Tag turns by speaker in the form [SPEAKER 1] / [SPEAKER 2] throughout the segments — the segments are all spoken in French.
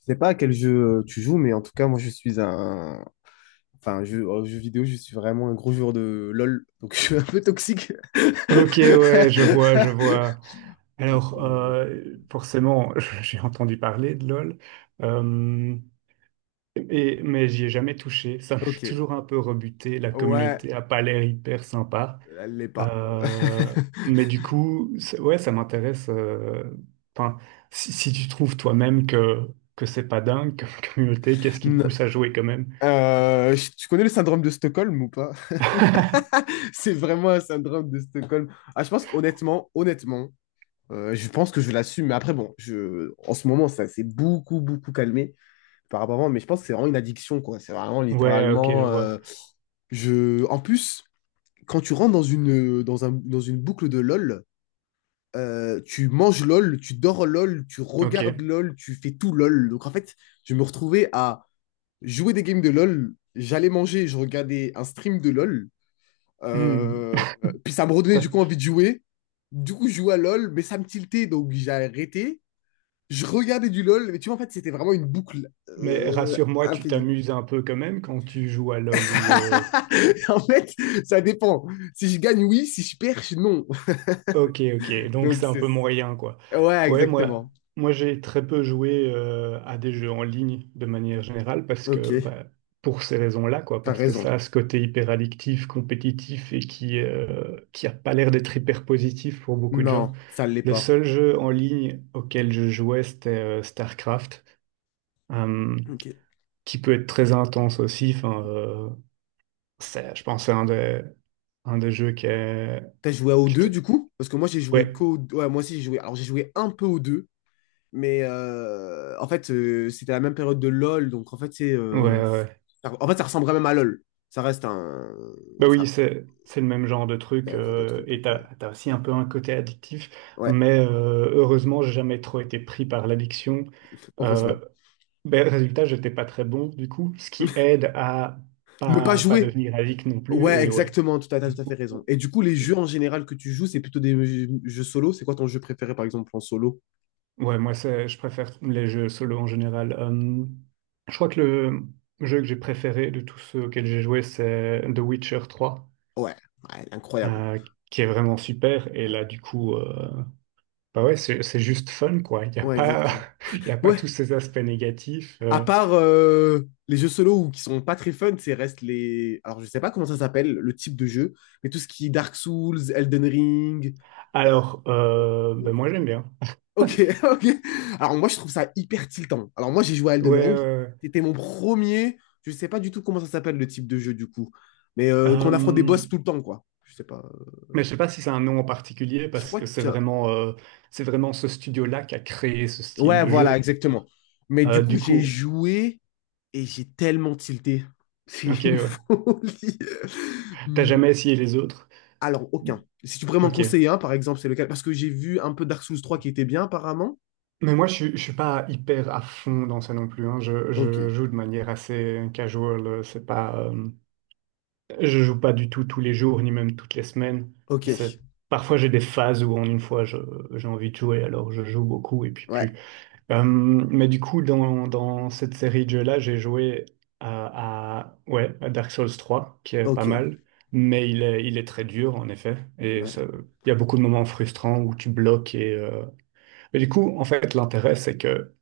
[SPEAKER 1] Je sais pas à quel jeu tu joues, mais en tout cas, moi, je suis un... Enfin, jeu, jeu vidéo, je suis vraiment un gros joueur de LOL, donc je suis un peu toxique.
[SPEAKER 2] Ok, ouais, je vois, je vois.
[SPEAKER 1] Donc,
[SPEAKER 2] Alors,
[SPEAKER 1] euh,
[SPEAKER 2] euh, Forcément, j'ai entendu parler de LOL, euh, mais j'y ai jamais touché. Ça m'a
[SPEAKER 1] Ok,
[SPEAKER 2] toujours un peu rebuté. La
[SPEAKER 1] ouais,
[SPEAKER 2] communauté a pas l'air hyper sympa.
[SPEAKER 1] elle l'est pas.
[SPEAKER 2] Euh, mais du coup, ouais, ça m'intéresse. Enfin, Si, tu trouves toi-même que c'est pas dingue comme communauté, qu'est-ce qui te
[SPEAKER 1] Non.
[SPEAKER 2] pousse à jouer quand même?
[SPEAKER 1] Tu connais le syndrome de Stockholm ou pas? C'est vraiment un syndrome de Stockholm. Ah, je pense qu'honnêtement, honnêtement, je pense que je l'assume. Mais après, bon, en ce moment, ça s'est beaucoup, beaucoup calmé. Par rapport à moi, mais je pense que c'est vraiment une addiction, quoi. C'est vraiment
[SPEAKER 2] Ouais, ok, je
[SPEAKER 1] littéralement.
[SPEAKER 2] vois.
[SPEAKER 1] Je... En plus, quand tu rentres dans une boucle de LOL, tu manges LOL, tu dors LOL, tu
[SPEAKER 2] Ok.
[SPEAKER 1] regardes LOL, tu fais tout LOL. Donc en fait, je me retrouvais à jouer des games de LOL, j'allais manger, je regardais un stream de LOL,
[SPEAKER 2] Hmm.
[SPEAKER 1] euh, puis ça me redonnait du coup envie de jouer. Du coup, je jouais à LOL, mais ça me tiltait, donc j'ai arrêté. Je regardais du LOL, mais tu vois, en fait, c'était vraiment une boucle
[SPEAKER 2] Mais rassure-moi, tu
[SPEAKER 1] infinie.
[SPEAKER 2] t'amuses un peu quand même quand tu joues à LoL ou...
[SPEAKER 1] En fait, ça dépend. Si je gagne, oui. Si je perds, non.
[SPEAKER 2] Ok, ok, donc
[SPEAKER 1] Donc,
[SPEAKER 2] c'est un
[SPEAKER 1] c'est...
[SPEAKER 2] peu moyen, quoi.
[SPEAKER 1] Ouais,
[SPEAKER 2] Ouais,
[SPEAKER 1] exactement.
[SPEAKER 2] moi j'ai très peu joué à des jeux en ligne de manière générale parce que,
[SPEAKER 1] Ok,
[SPEAKER 2] bah, pour ces raisons-là, quoi,
[SPEAKER 1] t'as
[SPEAKER 2] parce que
[SPEAKER 1] raison.
[SPEAKER 2] ça a ce côté hyper addictif, compétitif et qui a pas l'air d'être hyper positif pour beaucoup de gens.
[SPEAKER 1] Non, ça l'est
[SPEAKER 2] Le
[SPEAKER 1] pas.
[SPEAKER 2] seul jeu en ligne auquel je jouais, c'était StarCraft, euh,
[SPEAKER 1] Ok.
[SPEAKER 2] qui peut être très intense aussi. Je pense que c'est un des jeux qui est...
[SPEAKER 1] T'as joué au
[SPEAKER 2] qui te-
[SPEAKER 1] deux du coup? Parce que moi, j'ai joué
[SPEAKER 2] Ouais,
[SPEAKER 1] qu'au... Ouais, moi aussi, j'ai joué... Alors, j'ai joué un peu au deux. Mais en fait, c'était la même période de LoL. Donc, en fait,
[SPEAKER 2] ouais, ouais.
[SPEAKER 1] en fait, ça ressemblait même à LoL. Ça reste un...
[SPEAKER 2] Bah oui,
[SPEAKER 1] Ça...
[SPEAKER 2] c'est le même genre de
[SPEAKER 1] C'est
[SPEAKER 2] truc
[SPEAKER 1] un genre de truc.
[SPEAKER 2] et t'as aussi un peu un côté addictif,
[SPEAKER 1] Ouais,
[SPEAKER 2] mais heureusement, j'ai jamais trop été pris par l'addiction. Euh,
[SPEAKER 1] heureusement.
[SPEAKER 2] Résultat, j'étais pas très bon du coup, ce qui aide à
[SPEAKER 1] Ne pas
[SPEAKER 2] pas
[SPEAKER 1] jouer.
[SPEAKER 2] devenir addict non plus
[SPEAKER 1] Ouais,
[SPEAKER 2] et ouais.
[SPEAKER 1] exactement, tu as
[SPEAKER 2] Du
[SPEAKER 1] tout à fait raison.
[SPEAKER 2] coup,
[SPEAKER 1] Et du coup, les jeux en général que tu joues, c'est plutôt des jeux solo. C'est quoi ton jeu préféré, par exemple, en solo?
[SPEAKER 2] ouais, moi c'est je préfère les jeux solo en général. Je crois que le jeu que j'ai préféré de tous ceux auxquels j'ai joué, c'est The Witcher trois
[SPEAKER 1] Ouais, ouais, incroyable.
[SPEAKER 2] euh, qui est vraiment super. Et
[SPEAKER 1] Ouais,
[SPEAKER 2] là, bah ouais, c'est juste fun, quoi. Il n'y a
[SPEAKER 1] ouais,
[SPEAKER 2] pas,
[SPEAKER 1] exactement.
[SPEAKER 2] il y a pas
[SPEAKER 1] Ouais,
[SPEAKER 2] tous ces aspects négatifs.
[SPEAKER 1] à part les jeux solo ou qui sont pas très fun, c'est reste les... Alors, je sais pas comment ça s'appelle, le type de jeu, mais tout ce qui est Dark Souls, Elden Ring...
[SPEAKER 2] Alors, ben moi, j'aime bien.
[SPEAKER 1] Ok, ok. Alors, moi, je trouve ça hyper tiltant. Alors, moi, j'ai joué à
[SPEAKER 2] Ouais,
[SPEAKER 1] Elden
[SPEAKER 2] ouais,
[SPEAKER 1] Ring.
[SPEAKER 2] ouais.
[SPEAKER 1] C'était mon premier... Je sais pas du tout comment ça s'appelle, le type de jeu, du coup. Mais qu'on affronte des
[SPEAKER 2] Euh,
[SPEAKER 1] boss tout le temps, quoi. Je sais pas.
[SPEAKER 2] mais je sais pas si c'est un nom en particulier
[SPEAKER 1] Je
[SPEAKER 2] parce
[SPEAKER 1] crois
[SPEAKER 2] que
[SPEAKER 1] que.
[SPEAKER 2] c'est vraiment ce studio-là qui a créé ce style
[SPEAKER 1] Ouais,
[SPEAKER 2] de jeu.
[SPEAKER 1] voilà, exactement. Mais du
[SPEAKER 2] Euh,
[SPEAKER 1] coup,
[SPEAKER 2] du
[SPEAKER 1] j'ai
[SPEAKER 2] coup,
[SPEAKER 1] joué et j'ai tellement tilté. C'est
[SPEAKER 2] ok,
[SPEAKER 1] une
[SPEAKER 2] ouais.
[SPEAKER 1] folie.
[SPEAKER 2] T'as
[SPEAKER 1] Hmm.
[SPEAKER 2] jamais essayé les autres?
[SPEAKER 1] Alors, aucun. Si tu pourrais m'en
[SPEAKER 2] Ok.
[SPEAKER 1] conseiller un, par exemple, c'est lequel? Parce que j'ai vu un peu Dark Souls 3 qui était bien, apparemment.
[SPEAKER 2] Mais moi, je suis pas hyper à fond dans ça non plus. Hein. Je
[SPEAKER 1] Ok.
[SPEAKER 2] joue de manière assez casual. C'est pas. Je joue pas du tout tous les jours, ni même toutes les semaines.
[SPEAKER 1] Ok.
[SPEAKER 2] C'est- Parfois, j'ai des phases où en une fois, je- j'ai envie de jouer, alors je joue beaucoup et puis
[SPEAKER 1] Ouais.
[SPEAKER 2] plus. Mais du coup, dans cette série de jeux-là, j'ai joué ouais, à Dark Souls 3, qui est pas
[SPEAKER 1] Ok.
[SPEAKER 2] mal, mais il est très dur, en effet. Et
[SPEAKER 1] Ouais.
[SPEAKER 2] ça- il y a beaucoup de moments frustrants où tu bloques. Mais du coup, en fait, l'intérêt, c'est que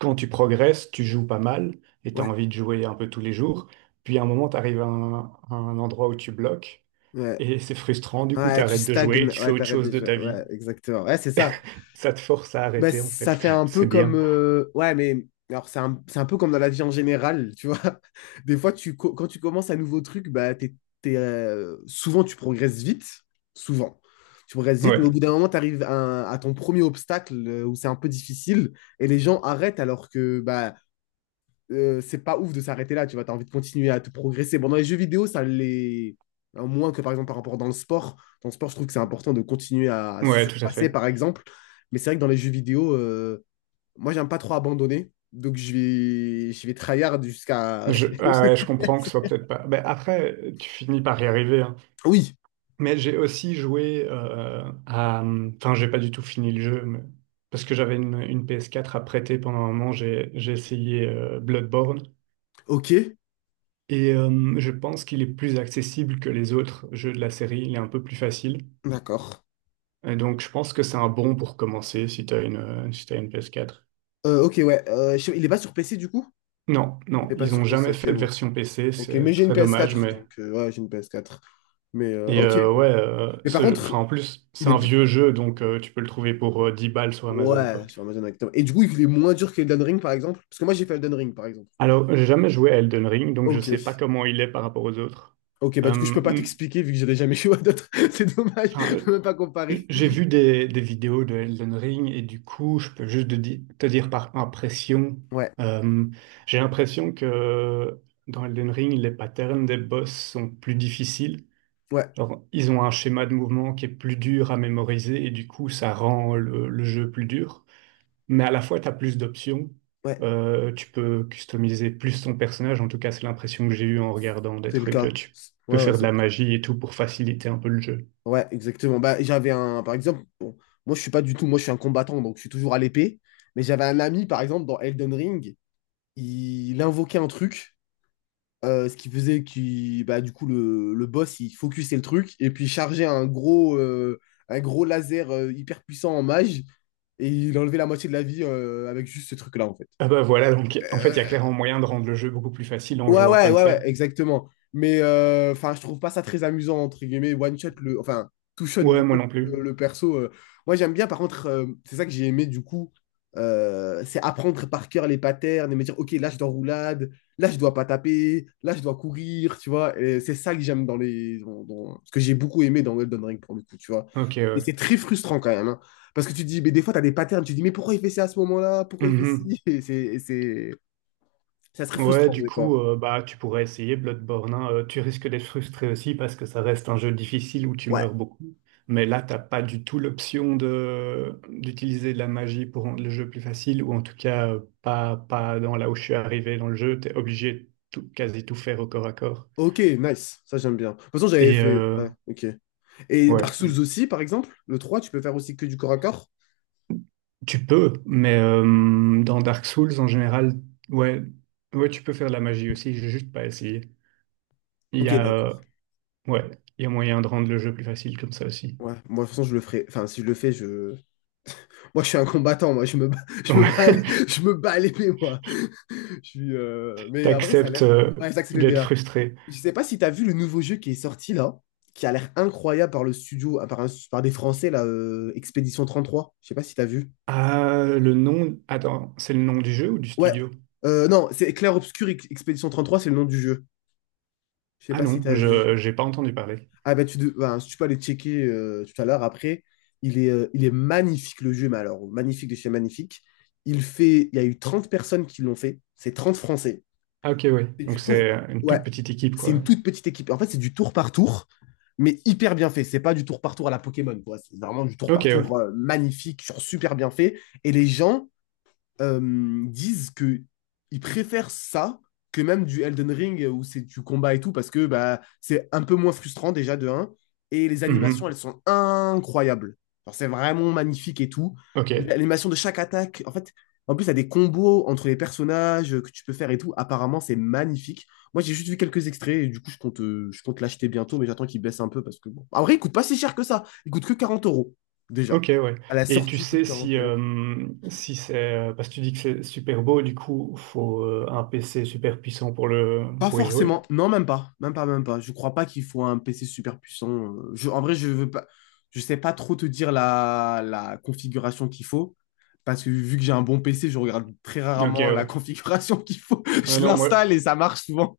[SPEAKER 2] quand tu progresses, tu joues pas mal et tu as
[SPEAKER 1] Ouais.
[SPEAKER 2] envie de jouer un peu tous les jours. Puis à un moment, tu arrives à un endroit où tu bloques.
[SPEAKER 1] Ouais.
[SPEAKER 2] Et c'est frustrant, du coup, tu
[SPEAKER 1] Ouais, tu
[SPEAKER 2] arrêtes de jouer et
[SPEAKER 1] stagnes.
[SPEAKER 2] tu fais
[SPEAKER 1] Ouais,
[SPEAKER 2] autre
[SPEAKER 1] t'arrêtes
[SPEAKER 2] chose de
[SPEAKER 1] déjà.
[SPEAKER 2] ta vie.
[SPEAKER 1] Ouais, exactement. Ouais, c'est ça.
[SPEAKER 2] Ça te force à
[SPEAKER 1] Bah,
[SPEAKER 2] arrêter, en
[SPEAKER 1] ça
[SPEAKER 2] fait.
[SPEAKER 1] fait un peu
[SPEAKER 2] C'est
[SPEAKER 1] comme.
[SPEAKER 2] bien.
[SPEAKER 1] Ouais, mais alors c'est un peu comme dans la vie en général, tu vois. Des fois, quand tu commences un nouveau truc, bah, souvent tu progresses vite. Souvent. Tu progresses vite, mais au bout
[SPEAKER 2] Ouais,
[SPEAKER 1] d'un moment, tu arrives à ton premier obstacle où c'est un peu difficile et les gens arrêtent alors que c'est pas ouf de s'arrêter là, tu vois, t'as envie de continuer à te progresser. Bon, dans les jeux vidéo, ça l'est, hein, moins que par exemple par rapport dans le sport. Dans le sport, je trouve que c'est important de continuer à se
[SPEAKER 2] ouais, tout à
[SPEAKER 1] surpasser,
[SPEAKER 2] fait.
[SPEAKER 1] par exemple. Mais c'est vrai que dans les jeux vidéo, moi, j'aime pas trop abandonner. Donc, je vais tryhard jusqu'à.
[SPEAKER 2] Je, ah ouais, je comprends que ce soit peut-être pas. Ben, après, tu finis par y arriver. Hein.
[SPEAKER 1] Oui,
[SPEAKER 2] Mais j'ai aussi joué à. Enfin, j'ai pas du tout fini le jeu, mais- parce que j'avais une PS4 à prêter pendant un moment. J'ai essayé Bloodborne.
[SPEAKER 1] ok,
[SPEAKER 2] Et je pense qu'il est plus accessible que les autres jeux de la série. Il est un peu plus facile.
[SPEAKER 1] d'accord.
[SPEAKER 2] Et donc, je pense que c'est un bon pour commencer si si t'as une PS4.
[SPEAKER 1] Ok, ouais. Il est pas sur PC du coup?
[SPEAKER 2] Non,
[SPEAKER 1] Il
[SPEAKER 2] non,
[SPEAKER 1] n'est pas
[SPEAKER 2] ils ont
[SPEAKER 1] sur PC,
[SPEAKER 2] jamais
[SPEAKER 1] ok,
[SPEAKER 2] fait de
[SPEAKER 1] ouais.
[SPEAKER 2] version PC,
[SPEAKER 1] Ok, mais
[SPEAKER 2] c'est
[SPEAKER 1] j'ai une
[SPEAKER 2] très dommage,
[SPEAKER 1] PS4,
[SPEAKER 2] mais...
[SPEAKER 1] donc ouais, j'ai une PS4. Mais
[SPEAKER 2] Et
[SPEAKER 1] ok.
[SPEAKER 2] ouais,
[SPEAKER 1] Mais par
[SPEAKER 2] ce jeu- enfin,
[SPEAKER 1] contre,
[SPEAKER 2] en plus,
[SPEAKER 1] il
[SPEAKER 2] c'est
[SPEAKER 1] est,
[SPEAKER 2] un vieux jeu, donc tu peux le trouver pour 10 balles sur Amazon, quoi.
[SPEAKER 1] ouais, sur Amazon exactement. Et du coup, il est moins dur que Elden Ring, par exemple? Parce que moi, j'ai fait Elden Ring, par exemple.
[SPEAKER 2] Alors, j'ai jamais joué à Elden Ring, donc je
[SPEAKER 1] Ok.
[SPEAKER 2] sais pas comment il est par rapport aux autres.
[SPEAKER 1] Ok, bah
[SPEAKER 2] Euh,
[SPEAKER 1] du coup, je peux pas
[SPEAKER 2] mm,
[SPEAKER 1] t'expliquer vu que j'avais jamais joué à d'autres. C'est dommage,
[SPEAKER 2] enfin,
[SPEAKER 1] je peux même pas
[SPEAKER 2] euh,
[SPEAKER 1] comparer.
[SPEAKER 2] j'ai vu des vidéos de Elden Ring, et du coup, je peux juste te dire par impression,
[SPEAKER 1] Ouais,
[SPEAKER 2] euh, j'ai l'impression que dans Elden Ring, les patterns des boss sont plus difficiles.
[SPEAKER 1] ouais,
[SPEAKER 2] Genre, ils ont un schéma de mouvement qui est plus dur à mémoriser et du coup, ça rend le jeu plus dur. Mais à la fois, tu as plus d'options.
[SPEAKER 1] ouais,
[SPEAKER 2] Tu peux customiser plus ton personnage. En tout cas, c'est l'impression que j'ai eue en regardant des
[SPEAKER 1] c'est le
[SPEAKER 2] trucs.
[SPEAKER 1] cas.
[SPEAKER 2] Tu peux
[SPEAKER 1] Ouais, ouais,
[SPEAKER 2] faire de
[SPEAKER 1] c'est le
[SPEAKER 2] la
[SPEAKER 1] cas.
[SPEAKER 2] magie et tout pour faciliter un peu le jeu.
[SPEAKER 1] Ouais, exactement. Bah, j'avais un, par exemple, bon, moi, je suis pas du tout, moi, je suis un combattant, donc je suis toujours à l'épée. Mais j'avais un ami, par exemple, dans Elden Ring, il invoquait un truc. Ce qui faisait que bah, du coup le boss il focusait le truc et puis il chargeait un gros laser hyper puissant en mage et il enlevait la moitié de la vie avec juste ce truc-là en fait.
[SPEAKER 2] Ah bah voilà, donc en fait, il y a
[SPEAKER 1] Euh,
[SPEAKER 2] clairement moyen de rendre le jeu beaucoup plus facile en
[SPEAKER 1] Ouais,
[SPEAKER 2] jouant
[SPEAKER 1] ouais,
[SPEAKER 2] comme
[SPEAKER 1] ouais, ouais,
[SPEAKER 2] ça.
[SPEAKER 1] exactement. Mais enfin, je trouve pas ça très amusant, entre guillemets, one shot, enfin, two shot, du
[SPEAKER 2] Ouais, moi
[SPEAKER 1] coup,
[SPEAKER 2] non plus.
[SPEAKER 1] le perso. Moi, j'aime bien, par contre, c'est ça que j'ai aimé, du coup, c'est apprendre par cœur les patterns et me dire, OK, là, je dois roulade, là, je dois pas taper, là, je dois courir, tu vois. Et c'est ça que j'aime dans ce que j'ai beaucoup aimé dans Elden Ring, pour le coup, tu vois.
[SPEAKER 2] Ok,
[SPEAKER 1] Mais
[SPEAKER 2] ouais.
[SPEAKER 1] c'est très frustrant quand même, hein. Parce que tu te dis, mais des fois, tu as des patterns, tu te dis, mais pourquoi il fait ça à ce moment-là? Pourquoi il fait ci?
[SPEAKER 2] Mhm.
[SPEAKER 1] Ça serait
[SPEAKER 2] Ouais,
[SPEAKER 1] frustrant,
[SPEAKER 2] du
[SPEAKER 1] des fois.
[SPEAKER 2] coup, bah, tu pourrais essayer Bloodborne. Hein. Tu risques d'être frustré aussi parce que ça reste un jeu difficile où tu
[SPEAKER 1] Ouais.
[SPEAKER 2] meurs beaucoup. Mais là, t'as pas du tout l'option de d'utiliser de la magie pour rendre le jeu plus facile, ou en tout cas pas dans là où je suis arrivé dans le jeu. T'es obligé de tout, quasi tout faire au corps à corps.
[SPEAKER 1] Ok, nice, ça j'aime bien. De toute façon, j'avais
[SPEAKER 2] Et
[SPEAKER 1] fait. Ouais, ok. Et Dark
[SPEAKER 2] ouais,
[SPEAKER 1] Souls aussi, par exemple, le 3, tu peux faire aussi que du corps à corps?
[SPEAKER 2] tu peux, mais dans Dark Souls en général, ouais, ouais, tu peux faire de la magie aussi. J'ai juste pas essayé. Il y
[SPEAKER 1] Ok,
[SPEAKER 2] a
[SPEAKER 1] d'accord.
[SPEAKER 2] Ouais, il y a moyen de rendre le jeu plus facile comme ça aussi.
[SPEAKER 1] Ouais, moi de toute façon, je le ferai. Enfin, si je le fais, je. Moi, je suis un combattant, moi, je me bats, je me bats à
[SPEAKER 2] Ouais,
[SPEAKER 1] l'é- je me bats à l'épée, moi. Mais après, ça a
[SPEAKER 2] t'acceptes
[SPEAKER 1] l'air cool. Ouais, ça, c'est le
[SPEAKER 2] d'être
[SPEAKER 1] DA.
[SPEAKER 2] frustré.
[SPEAKER 1] Je sais pas si t'as vu le nouveau jeu qui est sorti là, qui a l'air incroyable par le studio, ah, par des Français là, Expédition 33. Je sais pas si t'as vu.
[SPEAKER 2] Ah, le nom. Attends, c'est le nom du jeu ou du
[SPEAKER 1] Ouais,
[SPEAKER 2] studio?
[SPEAKER 1] Non, c'est Clair Obscur Expédition 33, c'est le nom du jeu. Je sais
[SPEAKER 2] Ah
[SPEAKER 1] pas si
[SPEAKER 2] non,
[SPEAKER 1] t'as vu.
[SPEAKER 2] je j'ai pas entendu parler.
[SPEAKER 1] Ah ben, si tu peux aller checker tout à l'heure après, il est magnifique le jeu, mais alors magnifique de chez magnifique. Il y a eu 30 personnes qui l'ont fait, c'est 30 Français.
[SPEAKER 2] Ah ok, ouais.
[SPEAKER 1] C'est
[SPEAKER 2] Donc
[SPEAKER 1] du
[SPEAKER 2] c'est
[SPEAKER 1] tour,
[SPEAKER 2] une
[SPEAKER 1] ouais,
[SPEAKER 2] toute petite équipe,
[SPEAKER 1] c'est
[SPEAKER 2] quoi.
[SPEAKER 1] une toute petite équipe. En fait, c'est du tour par tour, mais hyper bien fait. C'est pas du tour par tour à la Pokémon, quoi. C'est vraiment du tour
[SPEAKER 2] Ok,
[SPEAKER 1] par
[SPEAKER 2] ouais.
[SPEAKER 1] tour magnifique, genre super bien fait. Et les gens, disent que ils préfèrent ça que même du Elden Ring où c'est du combat et tout parce que bah c'est un peu moins frustrant déjà de un et les animations
[SPEAKER 2] Mhm.
[SPEAKER 1] elles sont incroyables. Genre, c'est vraiment magnifique et tout. Et
[SPEAKER 2] Ok.
[SPEAKER 1] l'animation de chaque attaque, en fait, en plus, il y a des combos entre les personnages que tu peux faire et tout. Apparemment, c'est magnifique. Moi, j'ai juste vu quelques extraits et du coup, je compte l'acheter bientôt, mais j'attends qu'il baisse un peu parce que, bon. En vrai, il coûte pas si cher que ça. Il coûte que 40 euros, déjà.
[SPEAKER 2] Ok, ouais.
[SPEAKER 1] À la
[SPEAKER 2] Et tu
[SPEAKER 1] sortie, il coûte
[SPEAKER 2] sais
[SPEAKER 1] 40
[SPEAKER 2] si,
[SPEAKER 1] euros.
[SPEAKER 2] si c'est. Parce que tu dis que c'est super beau, du coup, faut un PC super puissant pour le
[SPEAKER 1] Pas
[SPEAKER 2] pour y jouer.
[SPEAKER 1] forcément. Non, même pas. Même pas, même pas. Je crois pas qu'il faut un PC super puissant. En vrai, je veux pas. Je sais pas trop te dire la configuration qu'il faut. Parce que vu que j'ai un bon PC, je regarde très
[SPEAKER 2] Ok,
[SPEAKER 1] rarement la
[SPEAKER 2] ouais.
[SPEAKER 1] configuration qu'il faut.
[SPEAKER 2] Ah
[SPEAKER 1] Je
[SPEAKER 2] non, moi,
[SPEAKER 1] l'installe et ça marche souvent.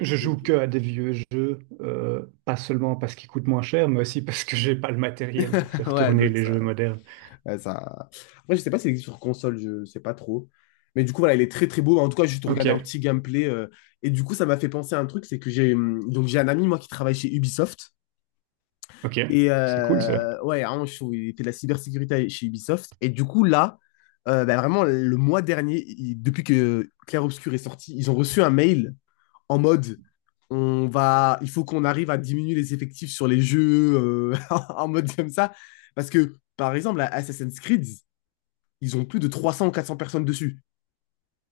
[SPEAKER 2] Je joue que à des vieux jeux, pas seulement parce qu'ils coûtent moins cher, mais aussi parce que j'ai pas le matériel pour faire
[SPEAKER 1] Ouais,
[SPEAKER 2] tourner
[SPEAKER 1] donc
[SPEAKER 2] les
[SPEAKER 1] ça,
[SPEAKER 2] jeux modernes.
[SPEAKER 1] ouais, ça. Après, je sais pas s'il existe sur console, je sais pas trop. Mais du coup, voilà, il est très très beau. En tout cas, j'ai juste regardé un
[SPEAKER 2] Ok,
[SPEAKER 1] petit gameplay. Et du coup, ça m'a fait penser à un truc, c'est que j'ai donc j'ai un ami moi qui travaille chez Ubisoft.
[SPEAKER 2] ok, c'est cool ça.
[SPEAKER 1] Ouais, à un moment, il était de la cybersécurité chez Ubisoft. Et du coup, là, bah, vraiment, le mois dernier, depuis que Clair Obscur est sorti, ils ont reçu un mail en mode il faut qu'on arrive à diminuer les effectifs sur les jeux en mode comme ça. Parce que, par exemple, à Assassin's Creed, ils ont plus de 300 ou 400 personnes dessus.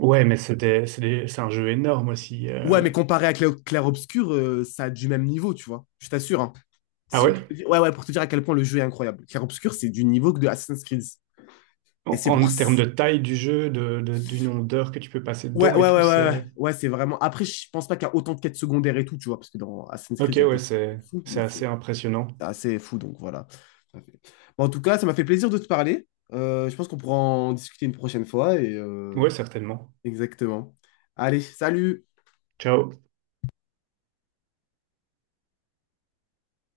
[SPEAKER 2] Ouais, mais c'est un jeu énorme aussi.
[SPEAKER 1] Ouais, mais comparé à Clair Obscur, ça a du même niveau, tu vois. Je t'assure, hein.
[SPEAKER 2] Ah
[SPEAKER 1] C'est-
[SPEAKER 2] ouais?
[SPEAKER 1] Ouais, ouais, pour te dire à quel point le jeu est incroyable. Clair Obscur, c'est du niveau que de Assassin's Creed. Et c'est pour.
[SPEAKER 2] En termes
[SPEAKER 1] s-
[SPEAKER 2] de taille du jeu, du nombre d'heures que tu peux passer
[SPEAKER 1] Ouais,
[SPEAKER 2] dedans
[SPEAKER 1] ouais,
[SPEAKER 2] et tout,
[SPEAKER 1] ouais, ouais, ouais,
[SPEAKER 2] c'est...
[SPEAKER 1] ouais, c'est vraiment. Après, je pense pas qu'il y a autant de quêtes secondaires et tout, tu vois, parce que dans Assassin's
[SPEAKER 2] Ok,
[SPEAKER 1] Creed, il y a
[SPEAKER 2] ouais,
[SPEAKER 1] des trucs de
[SPEAKER 2] c'est
[SPEAKER 1] fous, mais
[SPEAKER 2] c'est assez
[SPEAKER 1] c'est
[SPEAKER 2] impressionnant.
[SPEAKER 1] assez fou, donc voilà. Ça fait- Bon, en tout cas, ça m'a fait plaisir de te parler. Je pense qu'on pourra en discuter une prochaine fois
[SPEAKER 2] Ouais, certainement.
[SPEAKER 1] exactement. Allez, salut!
[SPEAKER 2] Ciao.